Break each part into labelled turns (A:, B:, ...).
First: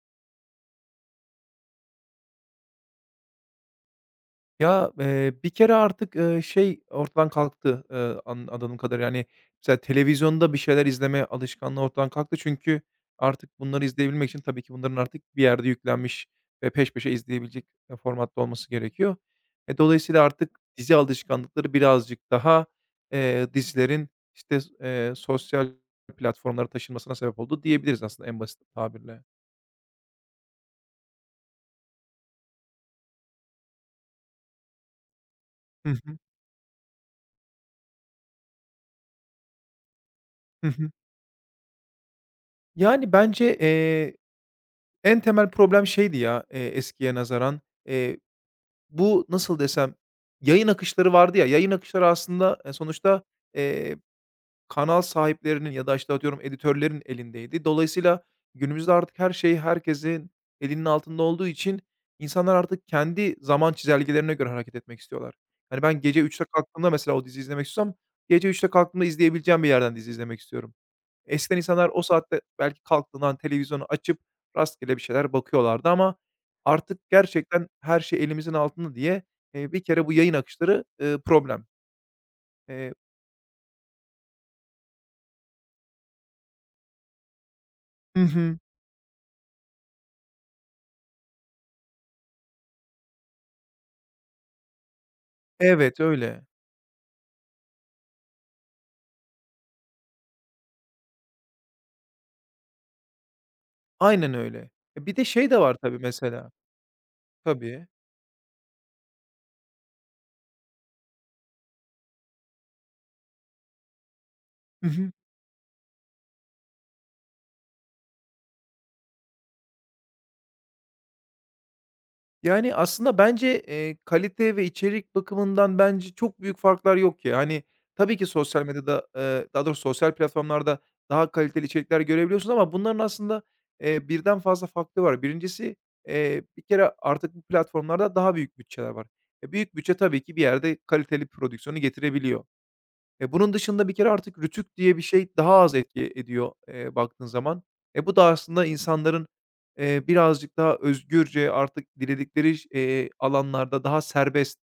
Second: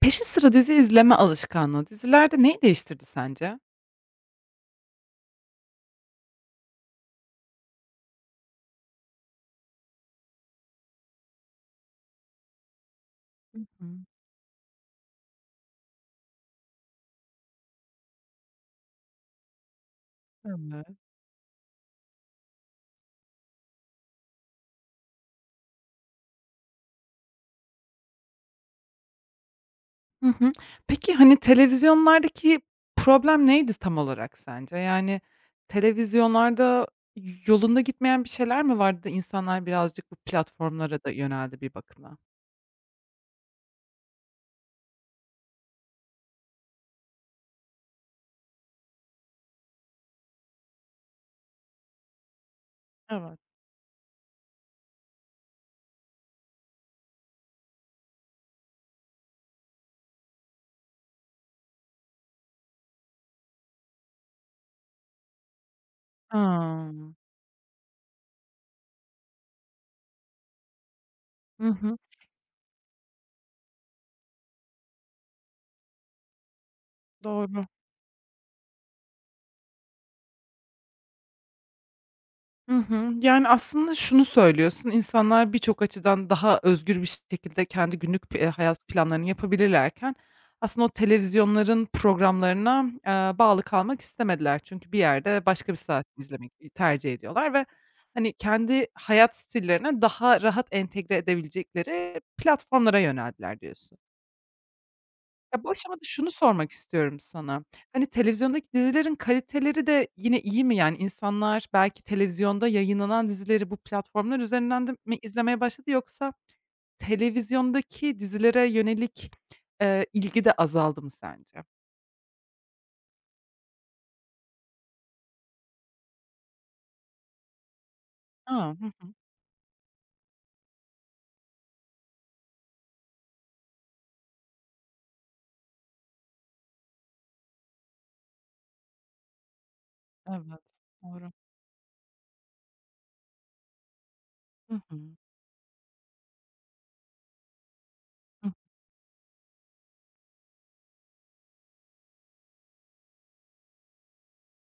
A: Peşin sıra dizi izleme alışkanlığı dizilerde neyi değiştirdi sence?
B: Bir kere artık, şey ortadan kalktı, an anladığım kadarıyla. Yani, mesela televizyonda bir şeyler izleme alışkanlığı ortadan kalktı çünkü artık
A: Hı
B: bunları
A: hı.
B: izleyebilmek için tabii ki bunların artık bir yerde yüklenmiş ve peş peşe izleyebilecek, formatta olması gerekiyor. Dolayısıyla artık dizi
A: Evet.
B: alışkanlıkları birazcık daha, dizilerin, sosyal platformlara taşınmasına sebep oldu diyebiliriz aslında en basit tabirle.
A: Hı hı. Peki, hani, televizyonlardaki problem neydi tam olarak sence? Yani,
B: Hı hı.
A: televizyonlarda yolunda gitmeyen bir şeyler mi vardı da insanlar birazcık bu
B: Hı hı.
A: platformlara da yöneldi bir bakıma?
B: Yani, bence en temel problem şeydi ya, eskiye nazaran, bu nasıl desem, yayın akışları vardı ya, yayın akışları aslında, sonuçta,
A: Evet.
B: eee, kanal sahiplerinin ya da, işte, atıyorum editörlerin elindeydi. Dolayısıyla günümüzde artık her şey herkesin elinin altında olduğu için insanlar artık kendi zaman çizelgelerine göre hareket etmek istiyorlar. Hani, ben gece üçte kalktığımda
A: Hımm.
B: mesela o diziyi izlemek istiyorsam gece üçte kalktığımda izleyebileceğim bir yerden dizi izlemek istiyorum. Eskiden
A: Hı
B: insanlar
A: hı.
B: o saatte belki kalktığından televizyonu açıp rastgele bir şeyler bakıyorlardı ama artık
A: Doğru.
B: gerçekten her şey elimizin altında diye, bir kere bu yayın akışları, problem.
A: Hı
B: Eee
A: hı. Yani, aslında şunu söylüyorsun, insanlar birçok açıdan daha özgür bir şekilde kendi
B: Hı
A: günlük
B: hı.
A: hayat planlarını yapabilirlerken aslında o televizyonların programlarına, bağlı kalmak istemediler. Çünkü bir yerde başka bir
B: Evet,
A: saat
B: öyle.
A: izlemek, tercih ediyorlar ve, hani, kendi hayat stillerine daha rahat entegre edebilecekleri platformlara yöneldiler diyorsun.
B: Aynen öyle. E, bir de şey de
A: Ya, bu
B: var tabii
A: aşamada şunu
B: mesela.
A: sormak istiyorum sana.
B: Tabii.
A: Hani, televizyondaki dizilerin kaliteleri de yine iyi mi? Yani, insanlar belki televizyonda yayınlanan dizileri bu platformlar
B: Hı
A: üzerinden de
B: hı.
A: mi izlemeye başladı yoksa televizyondaki dizilere yönelik, ilgi de azaldı mı sence?
B: Yani, aslında bence, kalite ve içerik bakımından bence çok büyük farklar yok ya. Hani, tabii ki sosyal
A: A! Hı
B: medyada,
A: hı.
B: daha doğrusu sosyal platformlarda daha kaliteli içerikler görebiliyorsun ama bunların aslında, birden fazla faktörü var. Birincisi bir kere artık bu platformlarda daha büyük bütçeler var. E, büyük bütçe tabii ki bir
A: Evet,
B: yerde kaliteli
A: doğru.
B: prodüksiyonu getirebiliyor. E, bunun dışında bir kere artık rütük
A: Hı
B: diye
A: hı.
B: bir şey daha az etki ediyor, baktığın zaman. E, bu da
A: Hı.
B: aslında insanların, birazcık daha özgürce artık diledikleri ş alanlarda daha serbest,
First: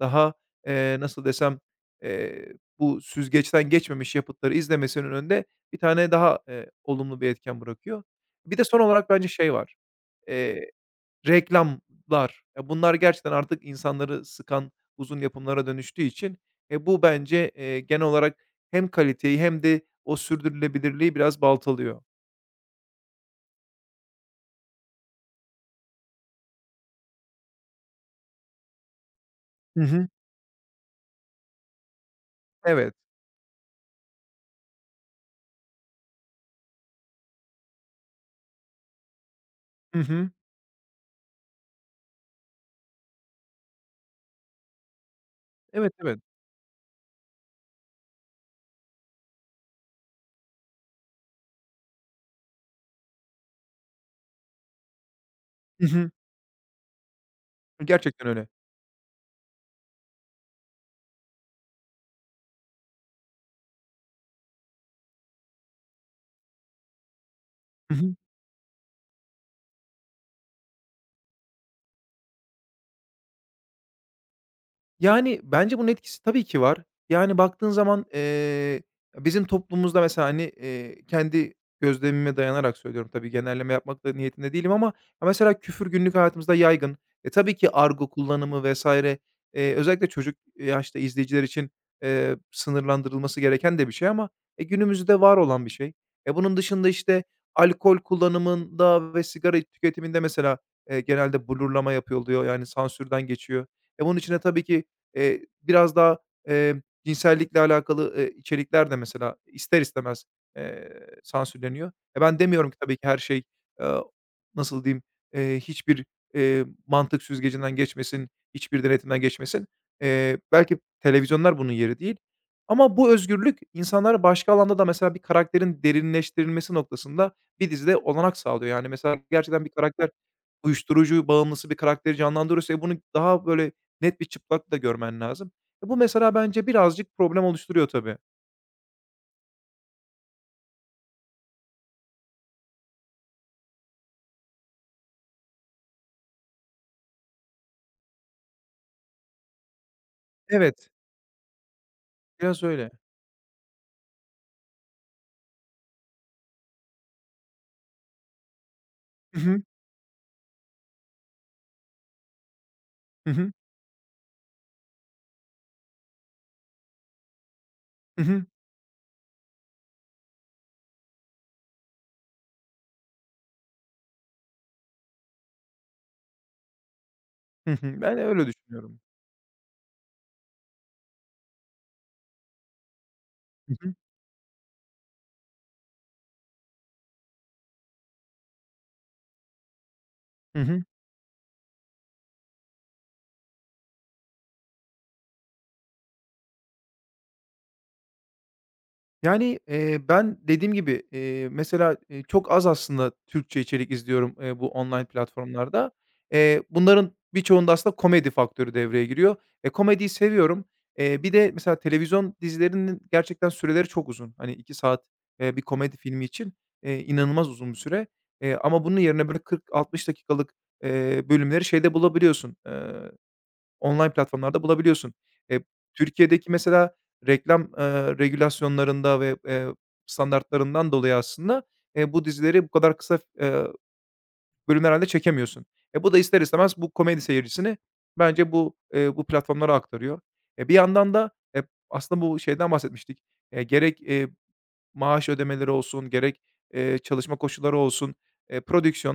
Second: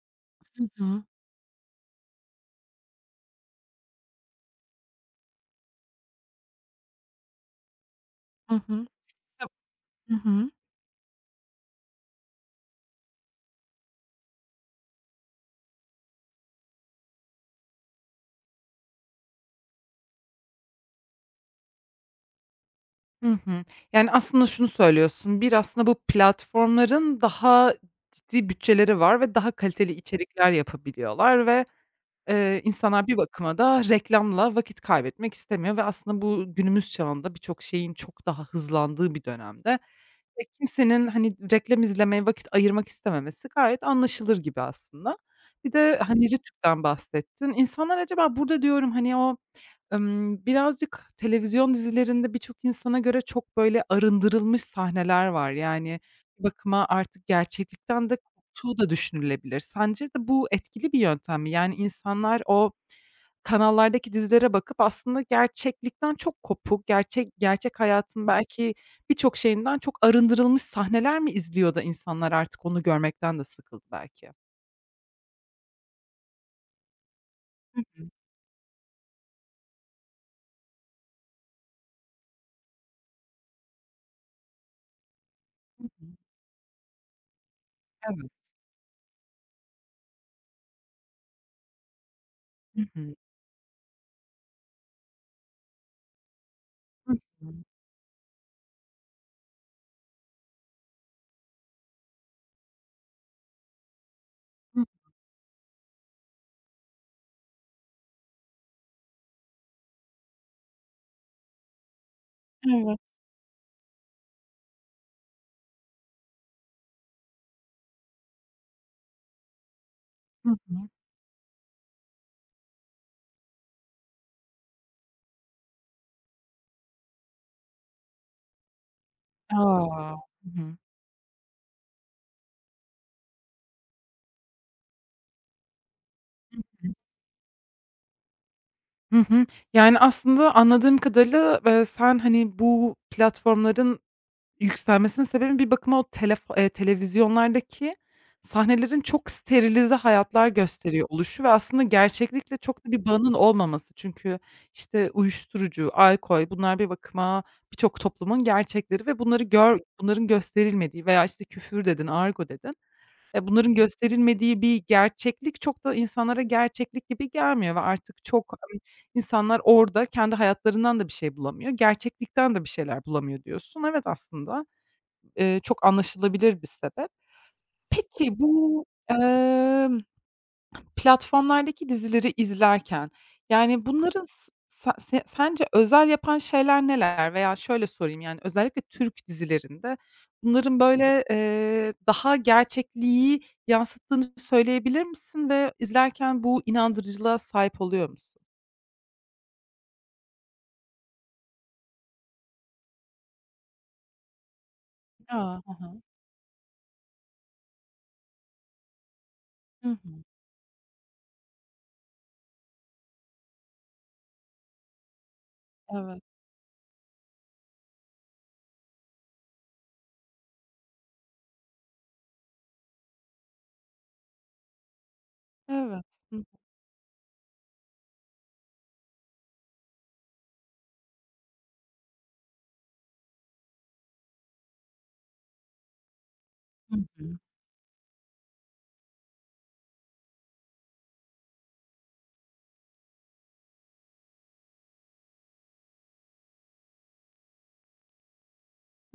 B: daha,
A: Hı hı.
B: nasıl desem, eee, bu süzgeçten geçmemiş yapıtları izlemesinin önünde bir tane daha, olumlu bir etken bırakıyor.
A: Hı
B: Bir de son
A: hı.
B: olarak bence şey var.
A: Hı hı.
B: Reklamlar, ya, bunlar gerçekten artık insanları sıkan uzun yapımlara dönüştüğü için, bu bence, genel olarak hem kaliteyi hem de o sürdürülebilirliği biraz baltalıyor.
A: Hı hı. Yani, aslında şunu söylüyorsun, bir aslında bu platformların daha ciddi bütçeleri var ve daha
B: Hı
A: kaliteli
B: hı.
A: içerikler yapabiliyorlar ve
B: Evet.
A: insanlar bir bakıma da reklamla vakit kaybetmek istemiyor ve aslında bu günümüz çağında birçok şeyin çok daha hızlandığı bir dönemde,
B: Hı hı.
A: kimsenin, hani, reklam izlemeye vakit ayırmak istememesi gayet anlaşılır gibi aslında. Bir
B: Evet,
A: de,
B: evet.
A: hani, Rütük'ten bahsettin. İnsanlar acaba burada diyorum, hani, o birazcık televizyon dizilerinde birçok insana göre çok, böyle, arındırılmış sahneler var.
B: Hı
A: Yani,
B: hı.
A: bir bakıma artık gerçeklikten de
B: Gerçekten öyle.
A: koptuğu da düşünülebilir. Sence de bu etkili bir yöntem mi? Yani, insanlar o kanallardaki dizilere bakıp aslında gerçeklikten çok kopuk, gerçek gerçek
B: Hı hı.
A: hayatın belki birçok şeyinden çok arındırılmış sahneler mi izliyor da insanlar artık onu görmekten de sıkıldı belki?
B: Yani, bence bunun etkisi tabii ki var. Yani, baktığın zaman, bizim toplumumuzda mesela, hani, kendi gözlemime dayanarak söylüyorum tabii, genelleme yapmak da niyetinde değilim ama ya mesela
A: Hı
B: küfür
A: hı.
B: günlük hayatımızda yaygın. E, tabii ki argo
A: Evet.
B: kullanımı vesaire özellikle çocuk yaşta izleyiciler için,
A: Hı hı.
B: sınırlandırılması gereken de bir şey ama, e, günümüzde var olan bir şey. E, bunun dışında,
A: Hı
B: işte,
A: hı.
B: alkol kullanımında ve sigara tüketiminde mesela, genelde blurlama yapılıyor, yani, sansürden geçiyor. E, bunun içine tabii ki
A: Hı.
B: Biraz daha, cinsellikle alakalı, içerikler de mesela ister istemez, eee, sansürleniyor. E, ben demiyorum ki tabii
A: Evet.
B: ki her şey, eee, nasıl diyeyim, hiçbir, mantık süzgecinden geçmesin, hiçbir denetimden geçmesin.
A: Hı hı.
B: Belki televizyonlar bunun yeri değil ama bu özgürlük insanlara başka alanda da mesela bir karakterin derinleştirilmesi noktasında bir dizide olanak sağlıyor. Yani, mesela gerçekten bir karakter
A: A! Hı hı.
B: uyuşturucu bağımlısı bir karakteri canlandırıyorsa, e, bunu daha böyle net bir çıplak da görmen lazım. E, bu mesela bence birazcık problem oluşturuyor tabii.
A: Hı hı. Yani, aslında anladığım kadarıyla, sen, hani, bu platformların yükselmesinin sebebi bir bakıma o telefo televizyonlardaki sahnelerin çok sterilize hayatlar
B: Evet,
A: gösteriyor oluşu ve aslında gerçeklikle
B: biraz
A: çok
B: öyle.
A: da bir bağının olmaması. Çünkü, işte, uyuşturucu, alkol bunlar bir bakıma birçok toplumun gerçekleri ve
B: Hı hı.
A: bunların gösterilmediği veya, işte, küfür dedin, argo dedin.
B: Hı hı.
A: Bunların gösterilmediği bir gerçeklik çok da insanlara gerçeklik gibi gelmiyor ve
B: Hı
A: artık
B: hı.
A: çok, insanlar orada kendi hayatlarından da bir şey bulamıyor, gerçeklikten de bir şeyler bulamıyor diyorsun. Evet, aslında, çok anlaşılabilir bir sebep.
B: Hı hı. Ben
A: Peki
B: öyle
A: bu,
B: düşünüyorum.
A: emm Platformlardaki dizileri izlerken,
B: Hı
A: yani,
B: hı.
A: bunların s sa se sence özel yapan şeyler neler? Veya şöyle sorayım, yani, özellikle Türk dizilerinde
B: Hı
A: bunların,
B: hı.
A: böyle, daha gerçekliği yansıttığını söyleyebilir misin ve izlerken bu inandırıcılığa sahip oluyor musun?
B: Yani, ben dediğim gibi, mesela, çok az aslında Türkçe içerik izliyorum, bu online
A: A! Hı
B: platformlarda.
A: hı.
B: Bunların birçoğunda aslında komedi faktörü devreye giriyor. E,
A: Hı
B: komediyi
A: hı.
B: seviyorum. Bir de mesela televizyon dizilerinin gerçekten süreleri çok uzun. Hani 2 saat, bir komedi
A: Evet,
B: filmi için, inanılmaz uzun bir süre. Ama bunun yerine böyle 40-60 dakikalık, bölümleri şeyde bulabiliyorsun, online platformlarda bulabiliyorsun. Eee,
A: evet. Hı hı.
B: Türkiye'deki mesela reklam, regülasyonlarında ve, standartlarından dolayı aslında, bu dizileri bu kadar kısa, bölümlerle çekemiyorsun. E, bu da ister istemez bu
A: Hı
B: komedi
A: hı.
B: seyircisini bence bu, bu platformlara aktarıyor. E, bir yandan da, eee, aslında bu şeyden bahsetmiştik. Gerek, maaş ödemeleri olsun, gerek, çalışma koşulları olsun,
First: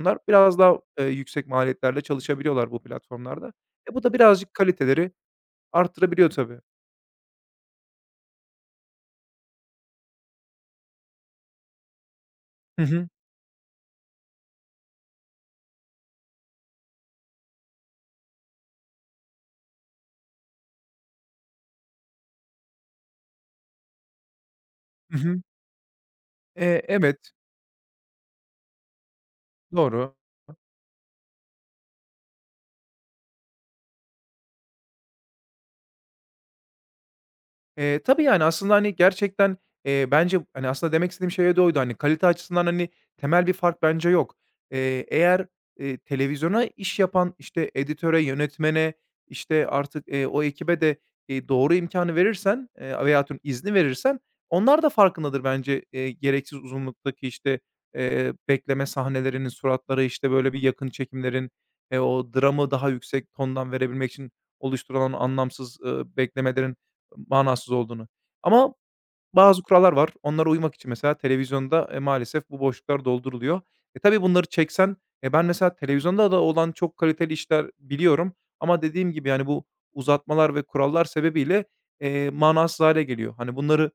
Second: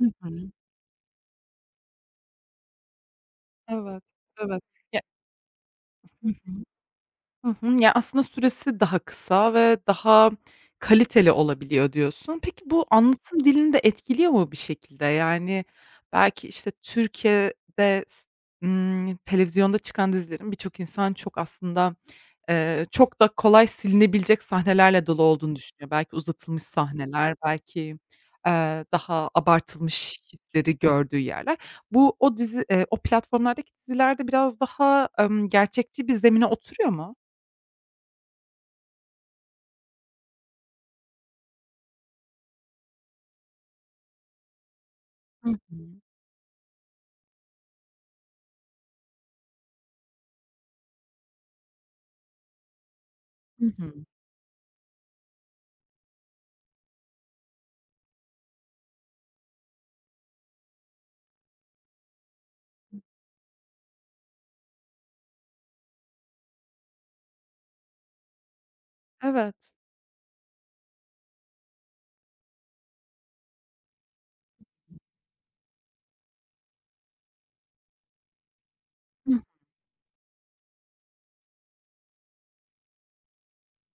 A: Hı hı.
B: biraz daha, yüksek maliyetlerle çalışabiliyorlar bu platformlarda. E,
A: Evet,
B: bu da birazcık
A: evet. Ya.
B: kaliteleri arttırabiliyor tabii.
A: Hı hı. Ya, aslında süresi daha kısa ve daha kaliteli olabiliyor diyorsun. Peki
B: Hı
A: bu
B: hı.
A: anlatım dilini de etkiliyor mu bir şekilde? Yani belki, işte, Türkiye'de s televizyonda çıkan dizilerin birçok insan çok aslında, çok da kolay silinebilecek sahnelerle
B: Hı
A: dolu
B: hı.
A: olduğunu düşünüyor. Belki uzatılmış
B: Evet,
A: sahneler, belki, daha
B: doğru.
A: abartılmış hisleri gördüğü yerler. Bu o dizi, o platformlardaki dizilerde biraz daha, gerçekçi bir zemine oturuyor mu?
B: Tabii, yani, aslında, hani, gerçekten, bence, hani, aslında demek istediğim şey de oydu. Hani, kalite açısından, hani, temel bir fark bence yok. Eğer,
A: Hı hı.
B: televizyona iş yapan, işte, editöre, yönetmene, işte, artık, o ekibe de, doğru imkânı verirsen, veya
A: Hı
B: izni
A: hı.
B: verirsen onlar da farkındadır bence, gereksiz uzunluktaki, işte, bekleme sahnelerinin, suratları, işte, böyle bir yakın çekimlerin, o dramı daha yüksek tondan verebilmek için oluşturulan anlamsız, beklemelerin manasız olduğunu. Ama bazı
A: Evet.
B: kurallar var. Onlara uymak için mesela televizyonda, maalesef bu boşluklar dolduruluyor. E, tabii bunları çeksen e, ben mesela televizyonda da olan çok kaliteli işler biliyorum ama dediğim gibi,
A: Hıh,
B: yani, bu uzatmalar ve kurallar sebebiyle, manasız hale geliyor. Hani, bunları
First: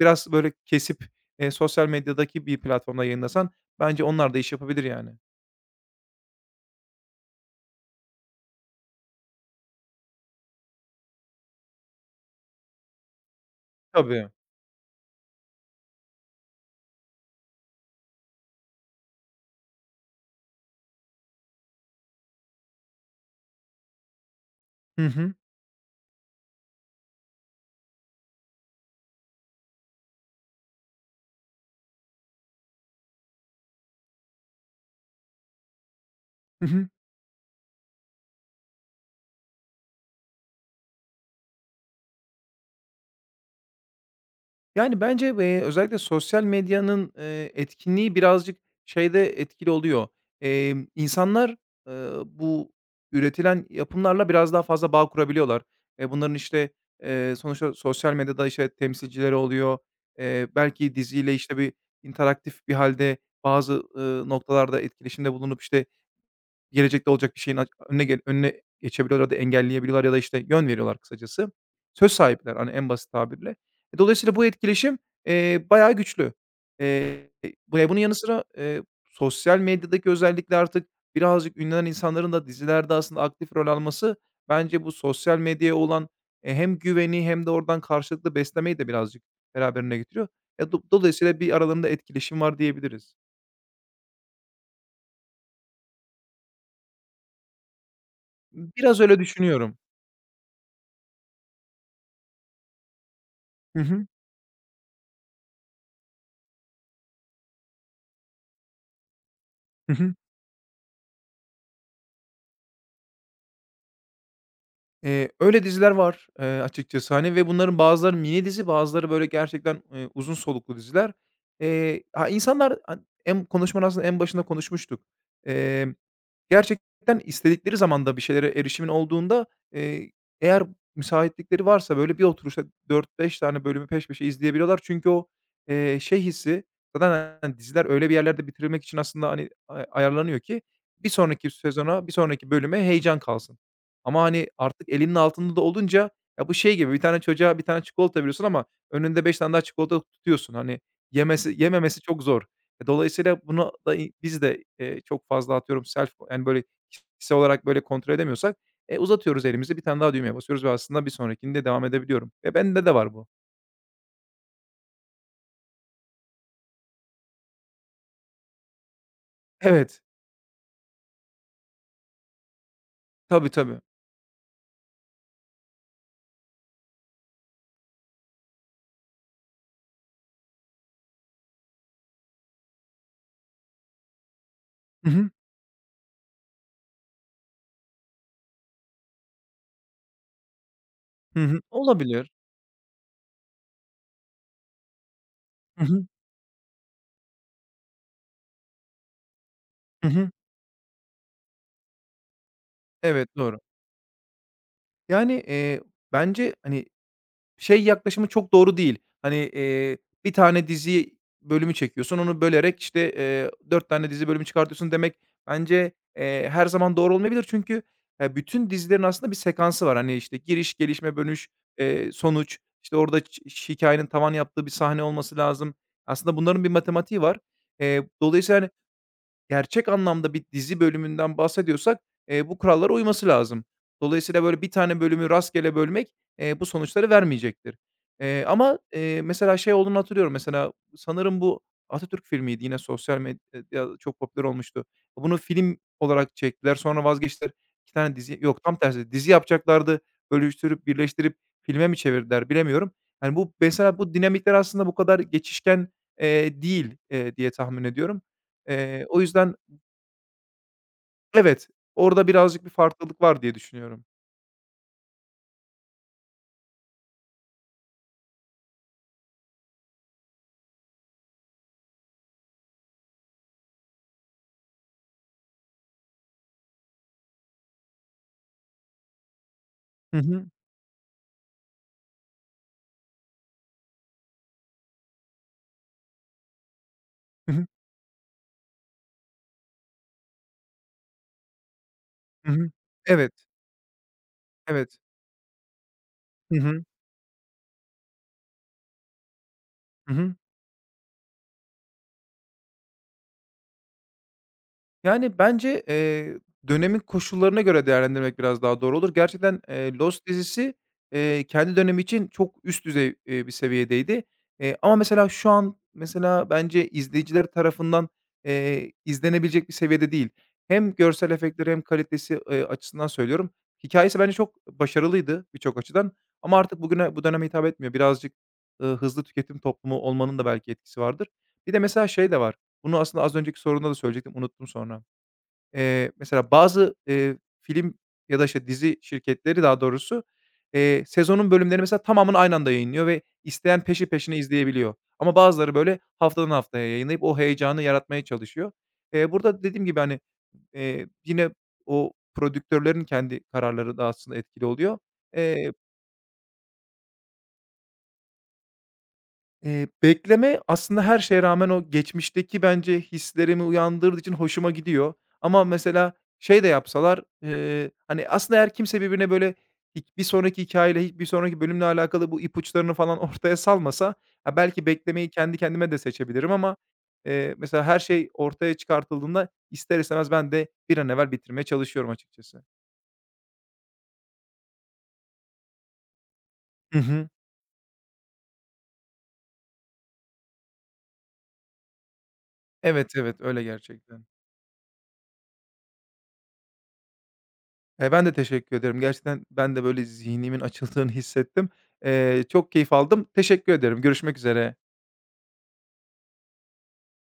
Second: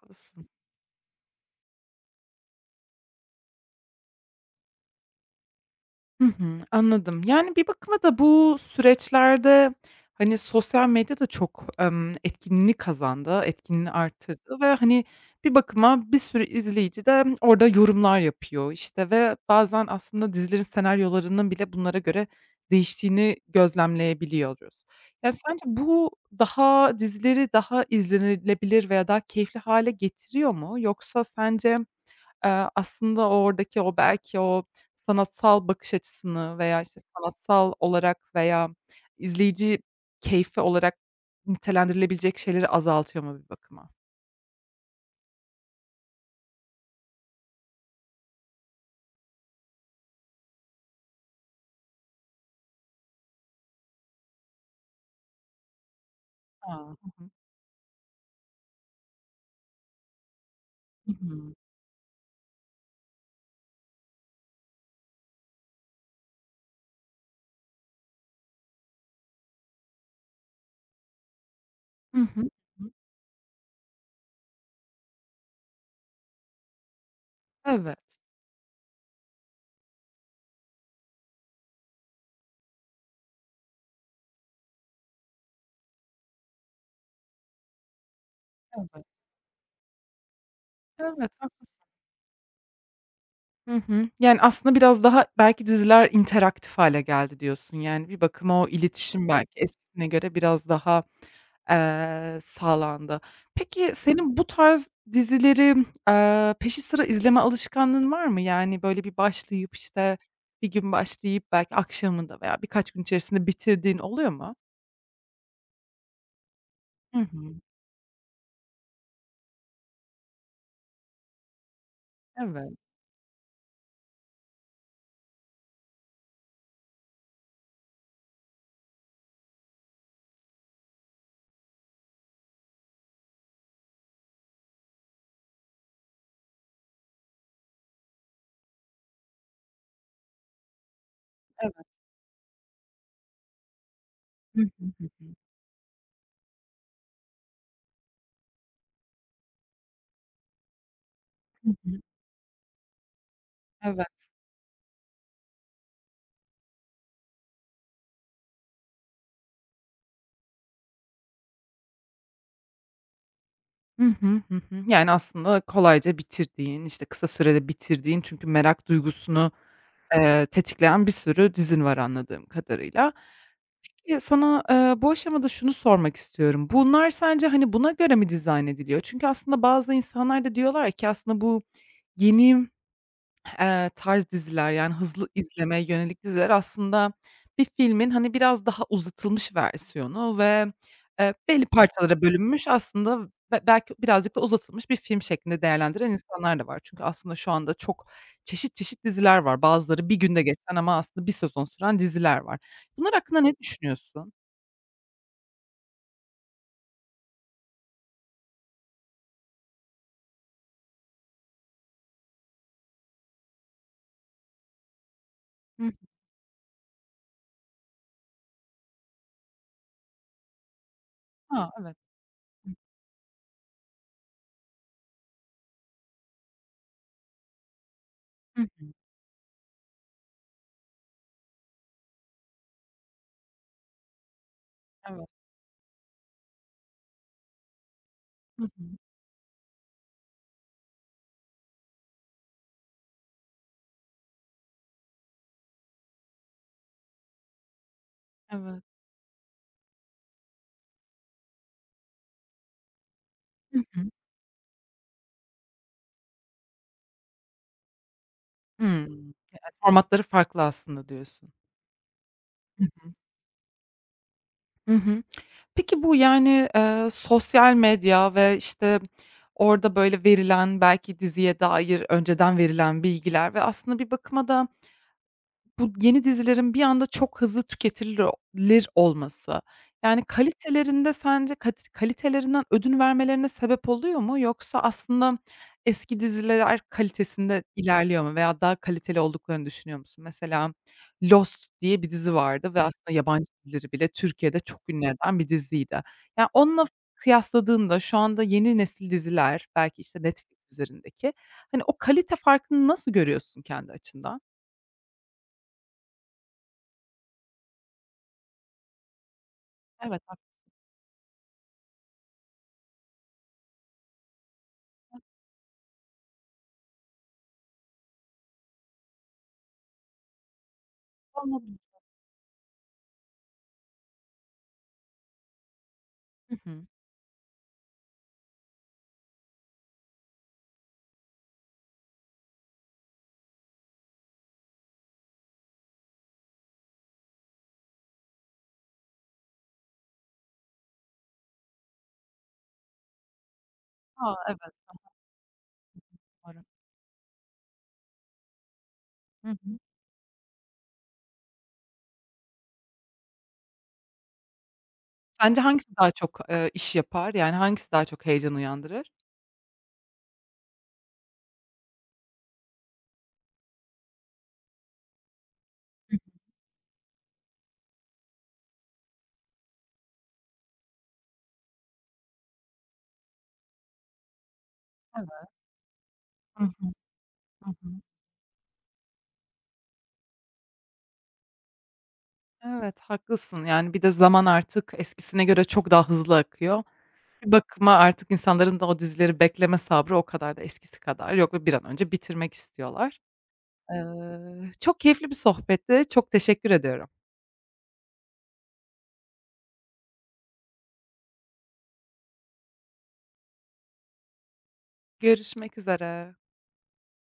B: biraz, böyle, kesip, sosyal medyadaki bir platformda yayınlasan bence onlar da iş yapabilir yani.
A: Hı hı, anladım. Yani, bir bakıma da bu süreçlerde, hani, sosyal medya da çok, etkinliğini kazandı, etkinliğini
B: Tabii.
A: arttırdı ve, hani, bir bakıma bir sürü izleyici de orada yorumlar yapıyor, işte, ve bazen aslında dizilerin senaryolarının bile bunlara göre değiştiğini gözlemleyebiliyoruz.
B: Hı
A: Ya,
B: hı.
A: sence bu daha dizileri daha izlenilebilir veya daha keyifli hâle getiriyor mu? Yoksa sence aslında oradaki o belki o sanatsal bakış açısını
B: Hı
A: veya,
B: hı.
A: işte, sanatsal olarak veya izleyici keyfi olarak nitelendirilebilecek şeyleri azaltıyor mu bir bakıma?
B: Yani, bence, özellikle sosyal medyanın, etkinliği birazcık şeyde etkili oluyor. İnsanlar, bu üretilen yapımlarla biraz daha fazla bağ kurabiliyorlar. E, bunların, işte,
A: A! Hı hı.
B: sonuçta sosyal medyada, işte, temsilcileri oluyor. Belki
A: Hı
B: diziyle,
A: hı.
B: işte, bir interaktif bir halde bazı, noktalarda etkileşimde bulunup, işte, gelecekte olacak bir şeyin aç önüne ge önüne geçebiliyorlar ya da engelleyebiliyorlar ya da, işte, yön veriyorlar kısacası. Söz
A: Hı hı.
B: sahipler, hani,
A: Hı
B: en
A: hı.
B: basit tabirle. E, dolayısıyla bu etkileşim, bayağı güçlü. Eee, ve bunun yanı
A: Evet.
B: sıra, sosyal medyadaki özellikle artık birazcık ünlenen insanların da dizilerde aslında aktif rol alması bence bu sosyal medyaya olan, hem güveni hem de oradan karşılıklı beslemeyi de
A: Evet.
B: birazcık beraberine getiriyor. E,
A: Evet,
B: dolayısıyla bir
A: haklısın.
B: aralarında etkileşim var diyebiliriz.
A: Hı hı. Yani, aslında biraz daha belki diziler interaktif hale geldi diyorsun. Yani, bir bakıma o
B: Biraz öyle
A: iletişim belki
B: düşünüyorum.
A: eskisine göre biraz daha, sağlandı.
B: Hı
A: Peki,
B: hı.
A: senin bu tarz dizileri, peşi sıra izleme alışkanlığın var mı? Yani, böyle, bir başlayıp, işte, bir gün başlayıp belki akşamında veya birkaç gün içerisinde bitirdiğin oluyor mu?
B: Öyle diziler var, açıkçası,
A: Hı
B: hani, ve
A: hı.
B: bunların bazıları mini dizi, bazıları, böyle, gerçekten, uzun soluklu diziler. Ha,
A: Evet,
B: insanlar, hani, en konuşmanın aslında en başında konuşmuştuk. Emm, Gerçekten istedikleri zamanda bir şeylere erişimin olduğunda, eee, eğer müsaitlikleri varsa, böyle, bir oturuşta dört beş tane bölümü peş peşe izleyebiliyorlar. Çünkü o, şey hissi zaten, hani, diziler öyle bir yerlerde bitirilmek için aslında, hani, ayarlanıyor ki bir sonraki
A: evet.
B: sezona, bir sonraki bölüme heyecan kalsın. Ama, hani,
A: Hı hı,
B: artık
A: hı
B: elinin
A: hı.
B: altında da olunca ya, bu şey gibi bir tane çocuğa bir tane çikolata veriyorsun ama önünde 5 tane daha çikolata tutuyorsun. Hani, yemesi
A: Hı
B: yememesi
A: hı.
B: çok zor. E, dolayısıyla bunu da
A: Evet.
B: biz de, çok fazla atıyorum self yani, böyle, kişisel olarak, böyle, kontrol edemiyorsak, uzatıyoruz elimizi, bir tane daha düğmeye basıyoruz ve aslında bir sonrakinde devam edebiliyorum. E, bende de var bu.
A: Hı hı, hı hı. Yani, aslında kolayca bitirdiğin, işte, kısa sürede bitirdiğin çünkü merak duygusunu,
B: Evet.
A: tetikleyen bir sürü dizin var anladığım kadarıyla.
B: Tabii, tabii.
A: Sana, bu aşamada şunu sormak istiyorum. Bunlar sence, hani, buna göre mi dizayn ediliyor? Çünkü aslında bazı insanlar da diyorlar ki aslında bu yeni tarz diziler, yani,
B: Hı
A: hızlı
B: hı.
A: izlemeye yönelik diziler aslında bir filmin, hani, biraz daha uzatılmış versiyonu ve,
B: Hı hı.
A: belli parçalara
B: Olabilir.
A: bölünmüş aslında belki birazcık da uzatılmış bir film şeklinde
B: Hı hı.
A: değerlendiren insanlar da var. Çünkü aslında şu anda çok çeşit çeşit diziler var.
B: Hı
A: Bazıları bir
B: hı.
A: günde geçen ama aslında bir sezon süren diziler var. Bunlar
B: Evet,
A: hakkında ne
B: doğru.
A: düşünüyorsun?
B: Yani, bence, hani, şey yaklaşımı çok doğru değil. Hani, bir tane dizi bölümü çekiyorsun, onu bölerek, işte, 4 tane dizi bölümü çıkartıyorsun demek
A: Hı hı.
B: bence, her zaman doğru olmayabilir. Çünkü, bütün dizilerin aslında bir sekansı var. Hani, işte, giriş, gelişme, dönüş,
A: A, evet.
B: sonuç, işte, orada ç ş hikâyenin tavan yaptığı bir sahne olması lazım. Aslında bunların bir matematiği var. Dolayısıyla,
A: Hı
B: hani,
A: hı.
B: gerçek anlamda bir dizi bölümünden bahsediyorsak, bu kurallara uyması lazım. Dolayısıyla, böyle, bir tane bölümü
A: Evet.
B: rastgele bölmek, bu sonuçları vermeyecektir.
A: Hı
B: Ama,
A: hı.
B: mesela şey olduğunu hatırlıyorum, mesela sanırım bu Atatürk filmiydi, yine sosyal medyada çok popüler olmuştu. Bunu film olarak çektiler, sonra vazgeçtiler. 2 tane dizi yok tam
A: Evet.
B: tersi dizi yapacaklardı, bölüştürüp, birleştirip filme mi çevirdiler bilemiyorum. Yani, bu
A: Hı
B: mesela
A: hı.
B: bu dinamikler aslında bu kadar geçişken, değil, diye tahmin ediyorum. O
A: Hımm.
B: yüzden
A: Ya, formatları farklı aslında diyorsun.
B: evet, orada birazcık bir
A: Hı hı.
B: farklılık var diye düşünüyorum.
A: Hı hı. Peki bu, yani, sosyal medya ve, işte, orada, böyle, verilen belki diziye dair önceden verilen bilgiler ve aslında bir bakıma da bu yeni dizilerin bir anda çok hızlı tüketilir olması,
B: Hı
A: yani
B: hı.
A: sence kalitelerinden ödün vermelerine sebep oluyor mu? Yoksa aslında eski diziler
B: Hı
A: kalitesinde
B: hı.
A: ilerliyor mu veya daha kaliteli olduklarını düşünüyor musun? Mesela Lost diye bir dizi
B: Hı hı.
A: vardı ve aslında
B: Evet,
A: yabancı dilleri bile Türkiye'de çok
B: evet.
A: ünlü eden bir diziydi. Ya,
B: Hı hı.
A: onunla kıyasladığında şu anda yeni nesil diziler, belki,
B: Hı
A: işte,
B: hı.
A: Netflix üzerindeki, hani, o kalite farkını nasıl görüyorsun kendi açından?
B: Yani, bence, dönemin koşullarına göre değerlendirmek biraz daha doğru olur. Gerçekten,
A: Evet,
B: Lost
A: haklı.
B: dizisi, kendi dönemi için çok üst düzey, bir seviyedeydi. Ama mesela şu an, mesela, bence izleyiciler tarafından, izlenebilecek bir seviyede değil. Hem görsel efektleri hem kalitesi, açısından söylüyorum. Hikayesi bence çok başarılıydı birçok açıdan
A: Hı
B: ama artık
A: hı.
B: bugüne bu döneme hitap etmiyor. Birazcık, hızlı tüketim toplumu olmanın da belki etkisi vardır. Bir de mesela şey de var. Bunu aslında az önceki sorunda da söyleyecektim, unuttum sonra. Mesela bazı, film ya da, işte, dizi şirketleri daha doğrusu, sezonun bölümlerini mesela tamamını aynı anda yayınlıyor ve isteyen peşi
A: A,
B: peşine
A: evet,
B: izleyebiliyor. Ama bazıları, böyle, haftadan
A: doğru.
B: haftaya yayınlayıp o heyecanı yaratmaya çalışıyor.
A: Hı
B: Burada
A: hı.
B: dediğim gibi, hani, yine o prodüktörlerin kendi kararları da aslında etkili oluyor.
A: Sence
B: Eee
A: hangisi daha çok, iş yapar? Yani hangisi daha çok heyecan uyandırır?
B: Bekleme aslında her şeye rağmen o geçmişteki bence hislerimi uyandırdığı için hoşuma gidiyor. Ama mesela
A: Hıh,
B: şey de yapsalar, hani, aslında eğer kimse birbirine böyle bir sonraki hikayeyle bir sonraki bölümle alakalı bu ipuçlarını falan ortaya salmasa, ha, belki beklemeyi
A: evet.
B: kendi kendime de seçebilirim
A: Hı
B: ama,
A: hı, hı
B: mesela
A: hı.
B: her şey ortaya çıkartıldığında ister istemez ben de bir an evvel bitirmeye çalışıyorum açıkçası.
A: Evet, haklısın. Yani bir de zaman artık eskisine göre çok daha hızlı akıyor.
B: Hı hı.
A: Bir bakıma artık insanların da o dizileri bekleme sabrı o kadar da eskisi kadar yok ve bir an önce bitirmek
B: Evet,
A: istiyorlar.
B: evet, öyle gerçekten.
A: Çok keyifli bir sohbetti. Çok teşekkür ediyorum.
B: Ben de teşekkür ederim. Gerçekten ben de böyle zihnimin açıldığını hissettim. Çok keyif aldım. Teşekkür ederim. Görüşmek üzere.
A: Görüşmek üzere.